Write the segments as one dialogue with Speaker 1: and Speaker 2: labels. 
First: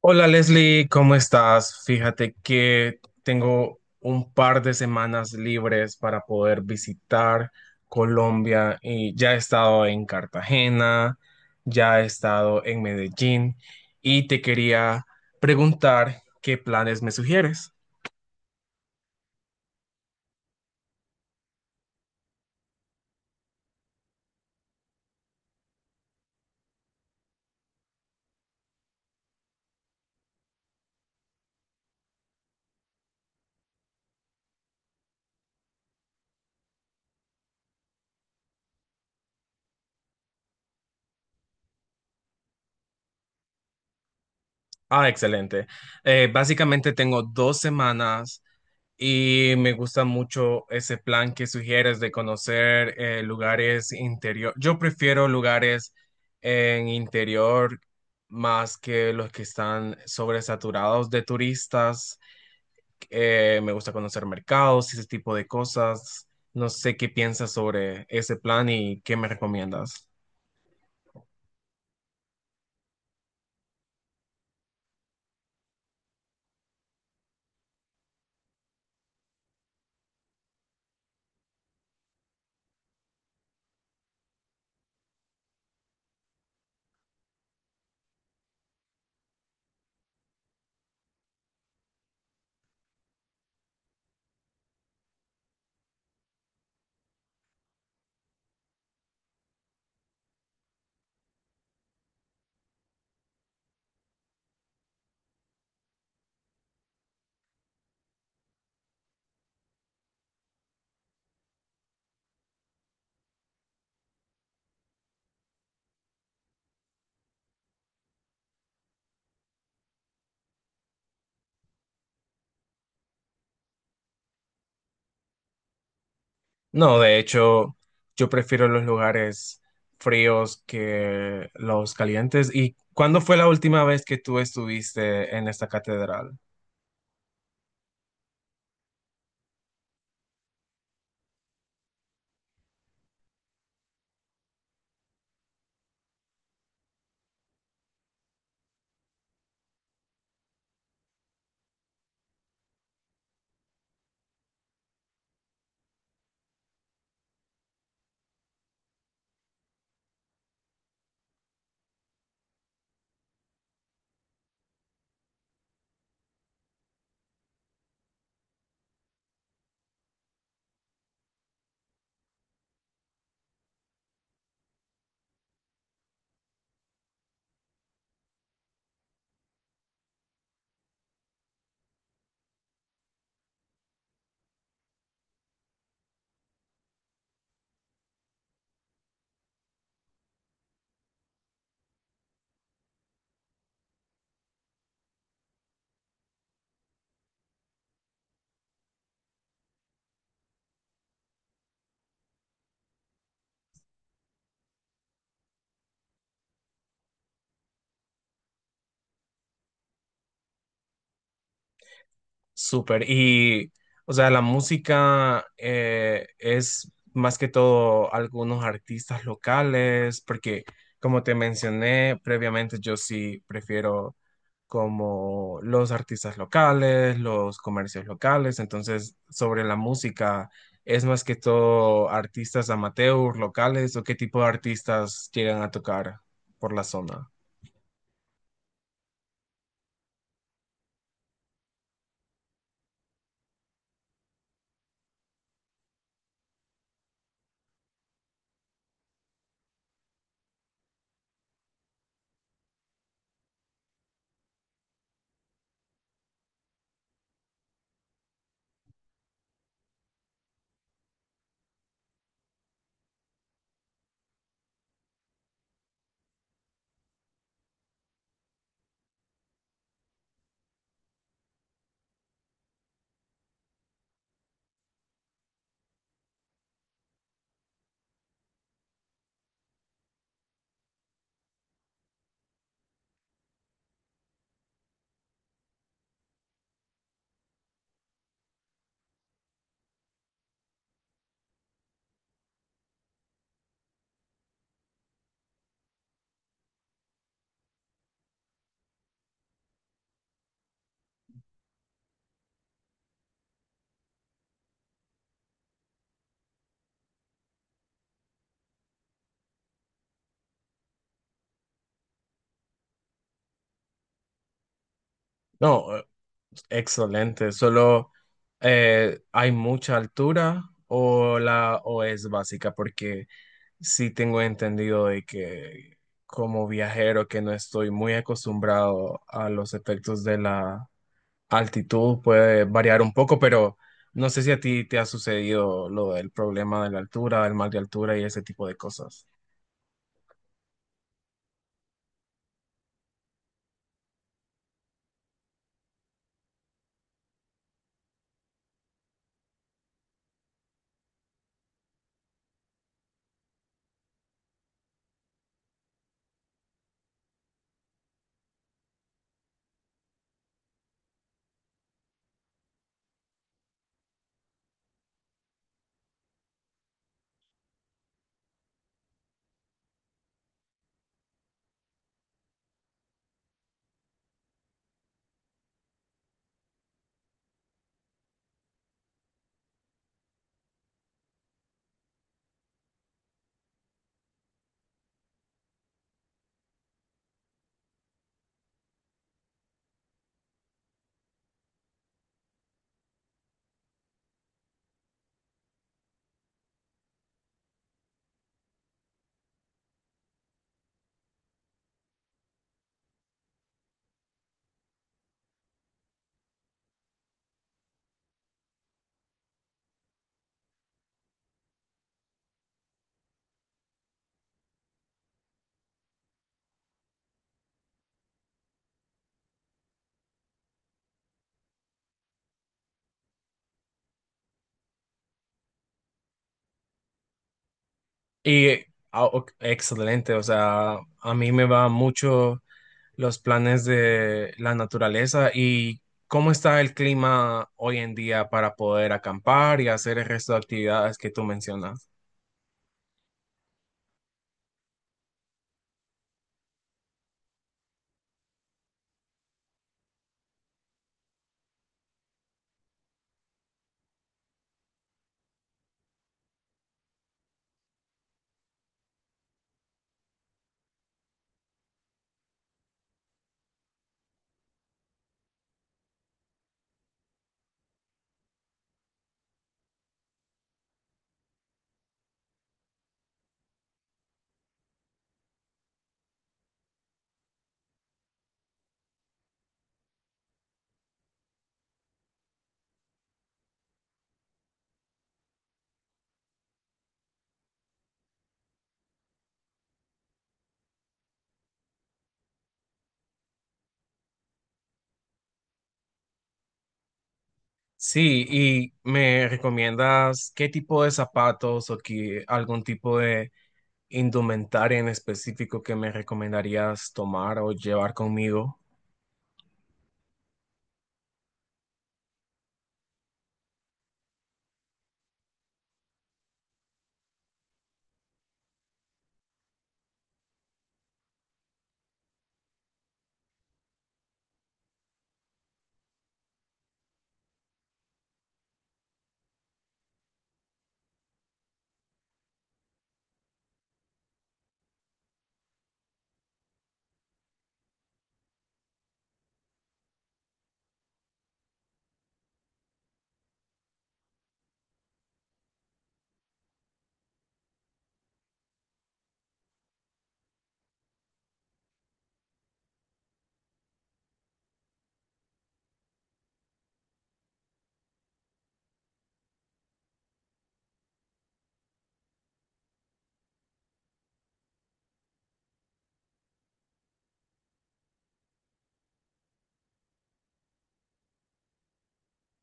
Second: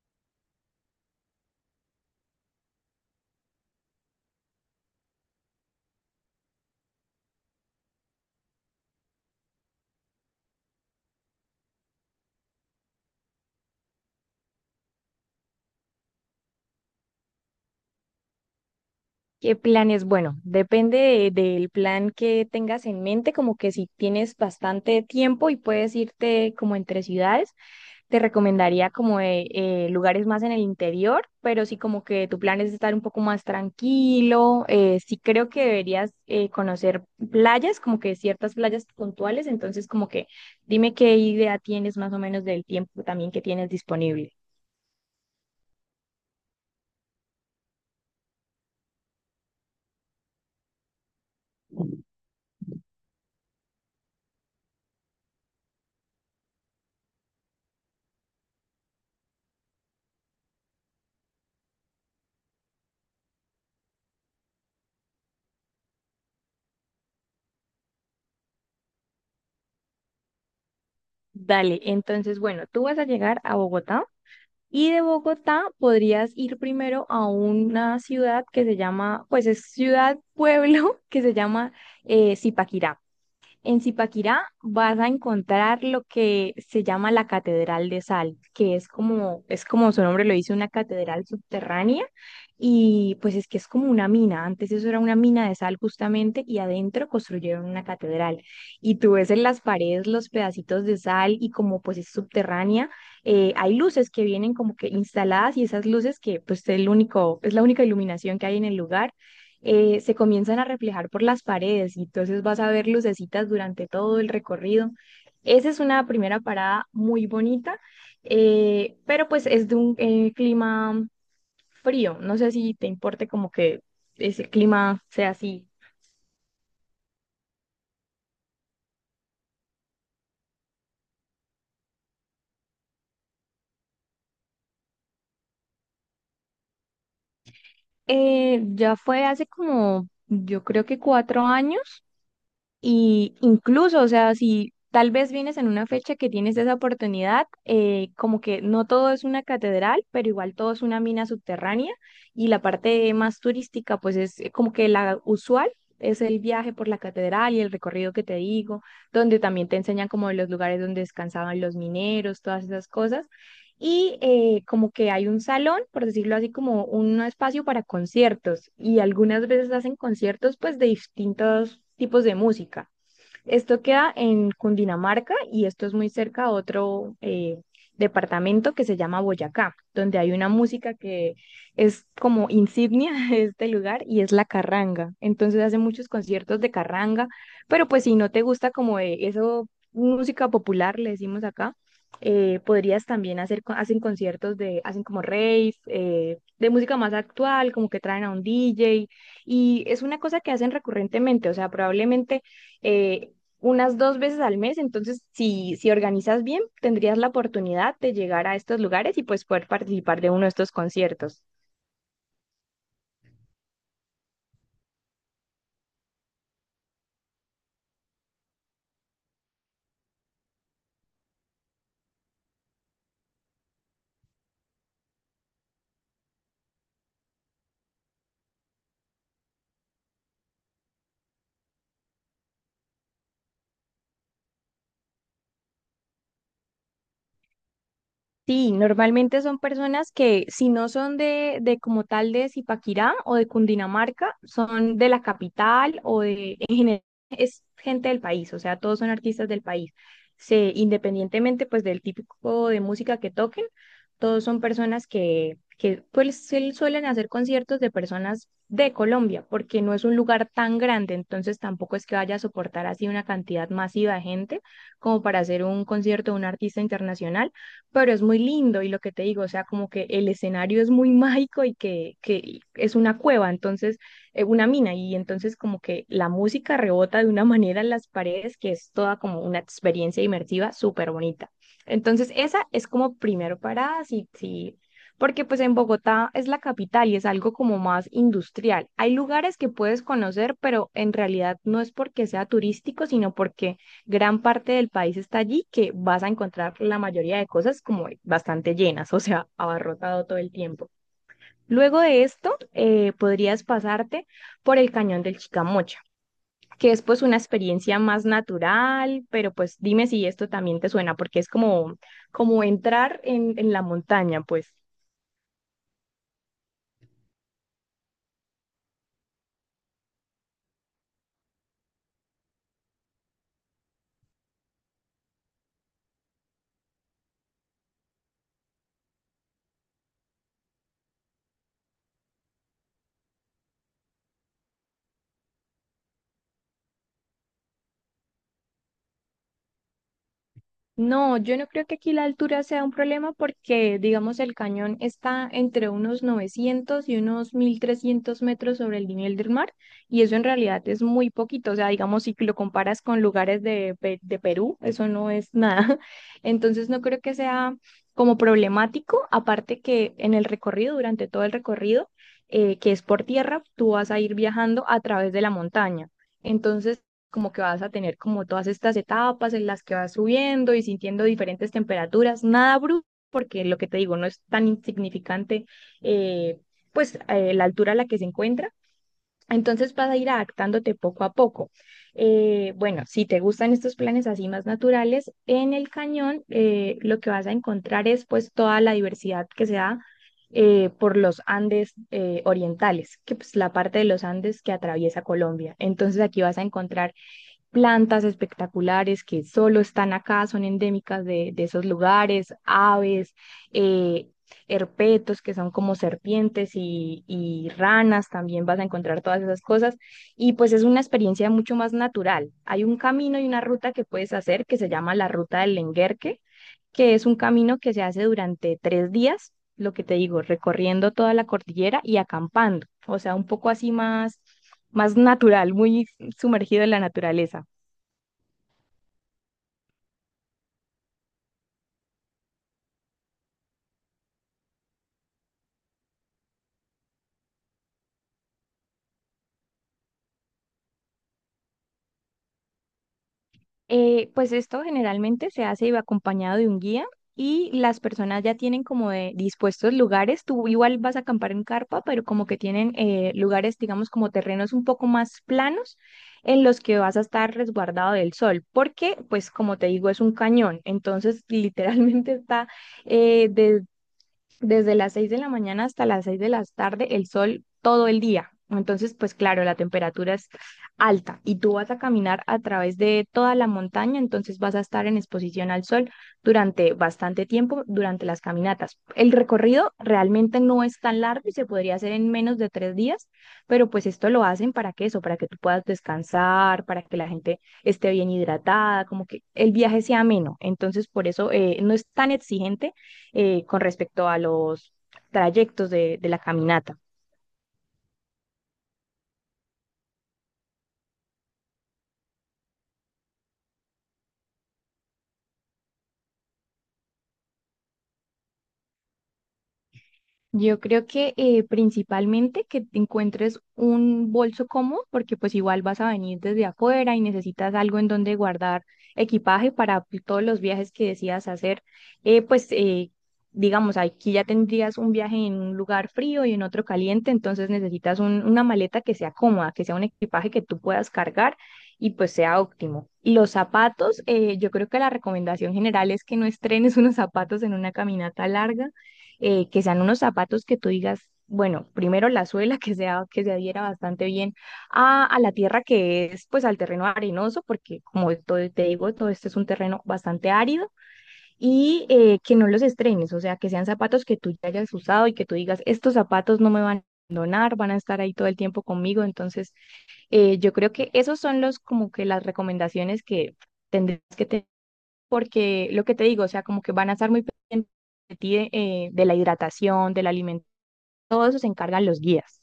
Speaker 1: Hola Leslie, ¿cómo estás? Fíjate que tengo un par de semanas libres para poder visitar Colombia y ya he estado en Cartagena, ya he estado en Medellín y te quería preguntar qué planes me sugieres.
Speaker 2: ¿Qué planes? Bueno, depende del plan que tengas en mente, como que si tienes bastante tiempo y puedes irte como entre ciudades, te recomendaría como lugares más en el interior, pero si como que tu plan es estar un poco más tranquilo, sí creo que deberías conocer playas, como que ciertas playas puntuales, entonces como que dime qué idea tienes más o menos del tiempo también que tienes disponible.
Speaker 1: Ah, excelente. Básicamente tengo 2 semanas y me gusta mucho ese plan que sugieres de conocer lugares interior. Yo prefiero lugares en interior más que los que están sobresaturados de turistas. Me gusta conocer mercados y ese tipo de cosas. No sé qué piensas sobre ese plan y qué me recomiendas.
Speaker 2: Dale, entonces, bueno, tú vas a llegar a Bogotá y de Bogotá podrías ir primero a una ciudad que se llama, pues es ciudad, pueblo, que se llama Zipaquirá. En Zipaquirá vas a encontrar lo que se llama la Catedral de Sal, que es como su nombre lo dice, una catedral subterránea. Y pues es que es como una mina. Antes eso era una mina de sal justamente y adentro construyeron una catedral. Y tú ves en las paredes los pedacitos de sal y como pues es subterránea, hay luces que vienen como que instaladas y esas luces que pues es el único, es la única iluminación que hay en el lugar se comienzan a reflejar por las paredes y entonces vas a ver lucecitas durante todo el recorrido. Esa es una primera parada muy bonita, pero pues es de un clima frío. No sé si te importe como que ese clima sea así.
Speaker 1: No, de hecho, yo prefiero los lugares fríos que los calientes. ¿Y cuándo fue la última vez que tú estuviste en esta catedral?
Speaker 2: Ya fue hace como, yo creo que 4 años. Y incluso, o sea, si tal vez vienes en una fecha que tienes esa oportunidad, como que no todo es una catedral, pero igual todo es una mina subterránea y la parte más turística, pues es como que la usual. Es el viaje por la catedral y el recorrido que te digo, donde también te enseñan como de los lugares donde descansaban los mineros, todas esas cosas. Y como que hay un salón, por decirlo así, como un espacio para conciertos. Y algunas veces hacen conciertos pues de distintos tipos de música. Esto queda en Cundinamarca y esto es muy cerca a otro departamento que se llama Boyacá, donde hay una música que es como insignia de este lugar y es la carranga. Entonces hacen muchos conciertos de carranga, pero pues si no te gusta como eso, música popular, le decimos acá, podrías también hacer, hacen conciertos de, hacen como rave, de música más actual, como que traen a un DJ, y es una cosa que hacen recurrentemente, o sea, probablemente eh, unas 2 veces al mes, entonces si organizas bien, tendrías la oportunidad de llegar a estos lugares y pues poder participar de uno de estos conciertos.
Speaker 1: Súper. Y, o sea, la música es más que todo algunos artistas locales, porque como te mencioné previamente, yo sí prefiero como los artistas locales, los comercios locales. Entonces, sobre la música, ¿es más que todo artistas amateurs locales o qué tipo de artistas llegan a tocar por la zona?
Speaker 2: Sí, normalmente son personas que si no son de como tal de Zipaquirá o de Cundinamarca, son de la capital o de, en general, es gente del país, o sea, todos son artistas del país. Se, independientemente pues del típico de música que toquen, todos son personas que pues sí suelen hacer conciertos de personas de Colombia, porque no es un lugar tan grande, entonces tampoco es que vaya a soportar así una cantidad masiva de gente como para hacer un concierto de un artista internacional, pero es muy lindo y lo que te digo, o sea, como que el escenario es muy mágico y que es una cueva, entonces, una mina, y entonces como que la música rebota de una manera en las paredes que es toda como una experiencia inmersiva súper bonita. Entonces, esa es como primero parada, sí, sí, porque pues en Bogotá es la capital y es algo como más industrial. Hay lugares que puedes conocer, pero en realidad no es porque sea turístico, sino porque gran parte del país está allí, que vas a encontrar la mayoría de cosas como bastante llenas, o sea, abarrotado todo el tiempo. Luego de esto, podrías pasarte por el cañón del Chicamocha, que es pues una experiencia más natural, pero pues dime si esto también te suena, porque es como, como entrar en la montaña, pues.
Speaker 1: No, excelente. Solo hay mucha altura o la o es básica porque sí tengo entendido de que como viajero que no estoy muy acostumbrado a los efectos de la altitud puede variar un poco, pero no sé si a ti te ha sucedido lo del problema de la altura, del mal de altura y ese tipo de cosas.
Speaker 2: No, yo no creo que aquí la altura sea un problema porque, digamos, el cañón está entre unos 900 y unos 1.300 metros sobre el nivel del mar y eso en realidad es muy poquito. O sea, digamos, si lo comparas con lugares de Perú, eso no es nada. Entonces, no creo que sea como problemático, aparte que en el recorrido, durante todo el recorrido, que es por tierra, tú vas a ir viajando a través de la montaña. Entonces, como que vas a tener como todas estas etapas en las que vas subiendo y sintiendo diferentes temperaturas, nada brusco, porque lo que te digo, no es tan insignificante, eh, la altura a la que se encuentra. Entonces vas a ir adaptándote poco a poco. Bueno, si te gustan estos planes así más naturales, en el cañón lo que vas a encontrar es pues toda la diversidad que se da por los Andes orientales, que pues la parte de los Andes que atraviesa Colombia. Entonces aquí vas a encontrar plantas espectaculares que solo están acá, son endémicas de esos lugares, aves, eh, herpetos que son como serpientes y ranas, también vas a encontrar todas esas cosas. Y pues es una experiencia mucho más natural. Hay un camino y una ruta que puedes hacer que se llama la ruta del Lenguerque, que es un camino que se hace durante 3 días, lo que te digo, recorriendo toda la cordillera y acampando, o sea, un poco así más, más natural, muy sumergido en la naturaleza.
Speaker 1: Y ah, ok, excelente, o sea, a mí me va mucho los planes de la naturaleza y cómo está el clima hoy en día para poder acampar y hacer el resto de actividades que tú mencionas.
Speaker 2: Pues esto generalmente se hace acompañado de un guía y las personas ya tienen como de dispuestos lugares. Tú igual vas a acampar en carpa, pero como que tienen lugares, digamos, como terrenos un poco más planos en los que vas a estar resguardado del sol, porque pues como te digo, es un cañón. Entonces, literalmente está eh desde las 6 de la mañana hasta las 6 de la tarde el sol todo el día. Entonces, pues claro, la temperatura es alta y tú vas a caminar a través de toda la montaña, entonces vas a estar en exposición al sol durante bastante tiempo, durante las caminatas. El recorrido realmente no es tan largo y se podría hacer en menos de 3 días, pero pues esto lo hacen para que eso, para que tú puedas descansar, para que la gente esté bien hidratada, como que el viaje sea ameno. Entonces, por eso no es tan exigente con respecto a los trayectos de la caminata.
Speaker 1: Sí, y me recomiendas qué tipo de zapatos o qué- algún tipo de indumentaria en específico que me recomendarías tomar o llevar conmigo.
Speaker 2: Yo creo que principalmente que te encuentres un bolso cómodo, porque pues igual vas a venir desde afuera y necesitas algo en donde guardar equipaje para todos los viajes que decidas hacer. Eh, pues eh, digamos, aquí ya tendrías un viaje en un lugar frío y en otro caliente, entonces necesitas una maleta que sea cómoda, que sea un equipaje que tú puedas cargar y pues sea óptimo. Los zapatos, yo creo que la recomendación general es que no estrenes unos zapatos en una caminata larga que sean unos zapatos que tú digas, bueno, primero la suela que sea, que se adhiera bastante bien a la tierra que es, pues al terreno arenoso, porque como te digo, todo este es un terreno bastante árido, y que no los estrenes, o sea, que sean zapatos que tú ya hayas usado y que tú digas, estos zapatos no me van a abandonar, van a estar ahí todo el tiempo conmigo, entonces yo creo que esos son los como que las recomendaciones que tendrías que tener porque lo que te digo, o sea, como que van a estar muy pendientes de ti, de la hidratación, del alimento, todo eso se encargan los guías.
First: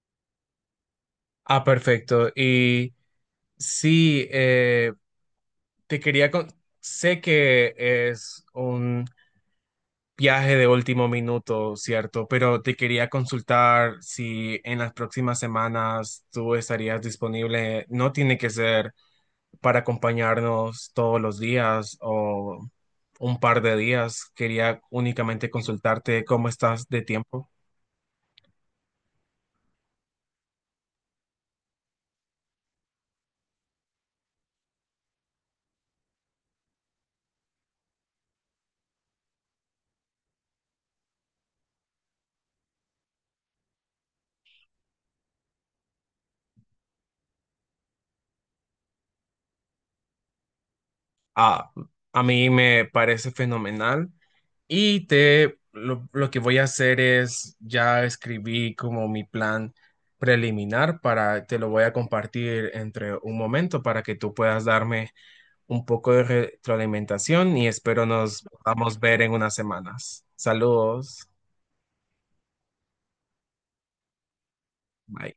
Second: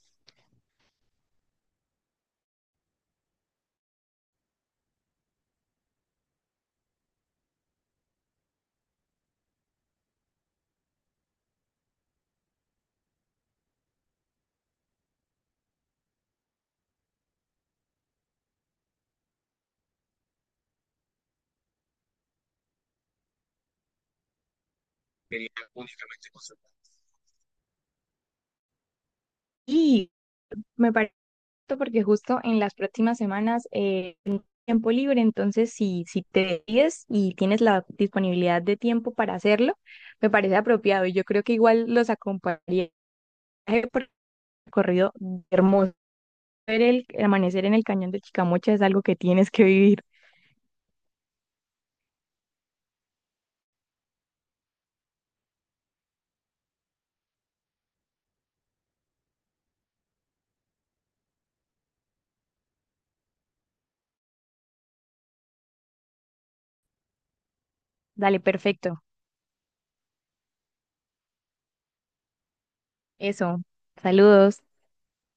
Speaker 1: Ah, perfecto. Y sí, te quería con- sé que es un viaje de último minuto, ¿cierto? Pero te quería consultar si en las próximas semanas tú estarías disponible. No tiene que ser para acompañarnos todos los días o un par de días. Quería únicamente consultarte cómo estás de tiempo.
Speaker 2: Y me parece porque justo en las próximas semanas tengo tiempo libre, entonces si te decides y tienes la disponibilidad de tiempo para hacerlo, me parece apropiado. Y yo creo que igual los acompañaría por el recorrido hermoso. Ver el amanecer en el cañón de Chicamocha es algo que tienes que vivir.
Speaker 1: Ah, a mí me parece fenomenal y te lo que voy a hacer es ya escribí como mi plan preliminar para te lo voy a compartir entre un momento para que tú puedas darme un poco de retroalimentación y espero
Speaker 2: Dale,
Speaker 1: nos podamos
Speaker 2: perfecto.
Speaker 1: ver en unas semanas. Saludos.
Speaker 2: Eso. Saludos.
Speaker 1: Bye.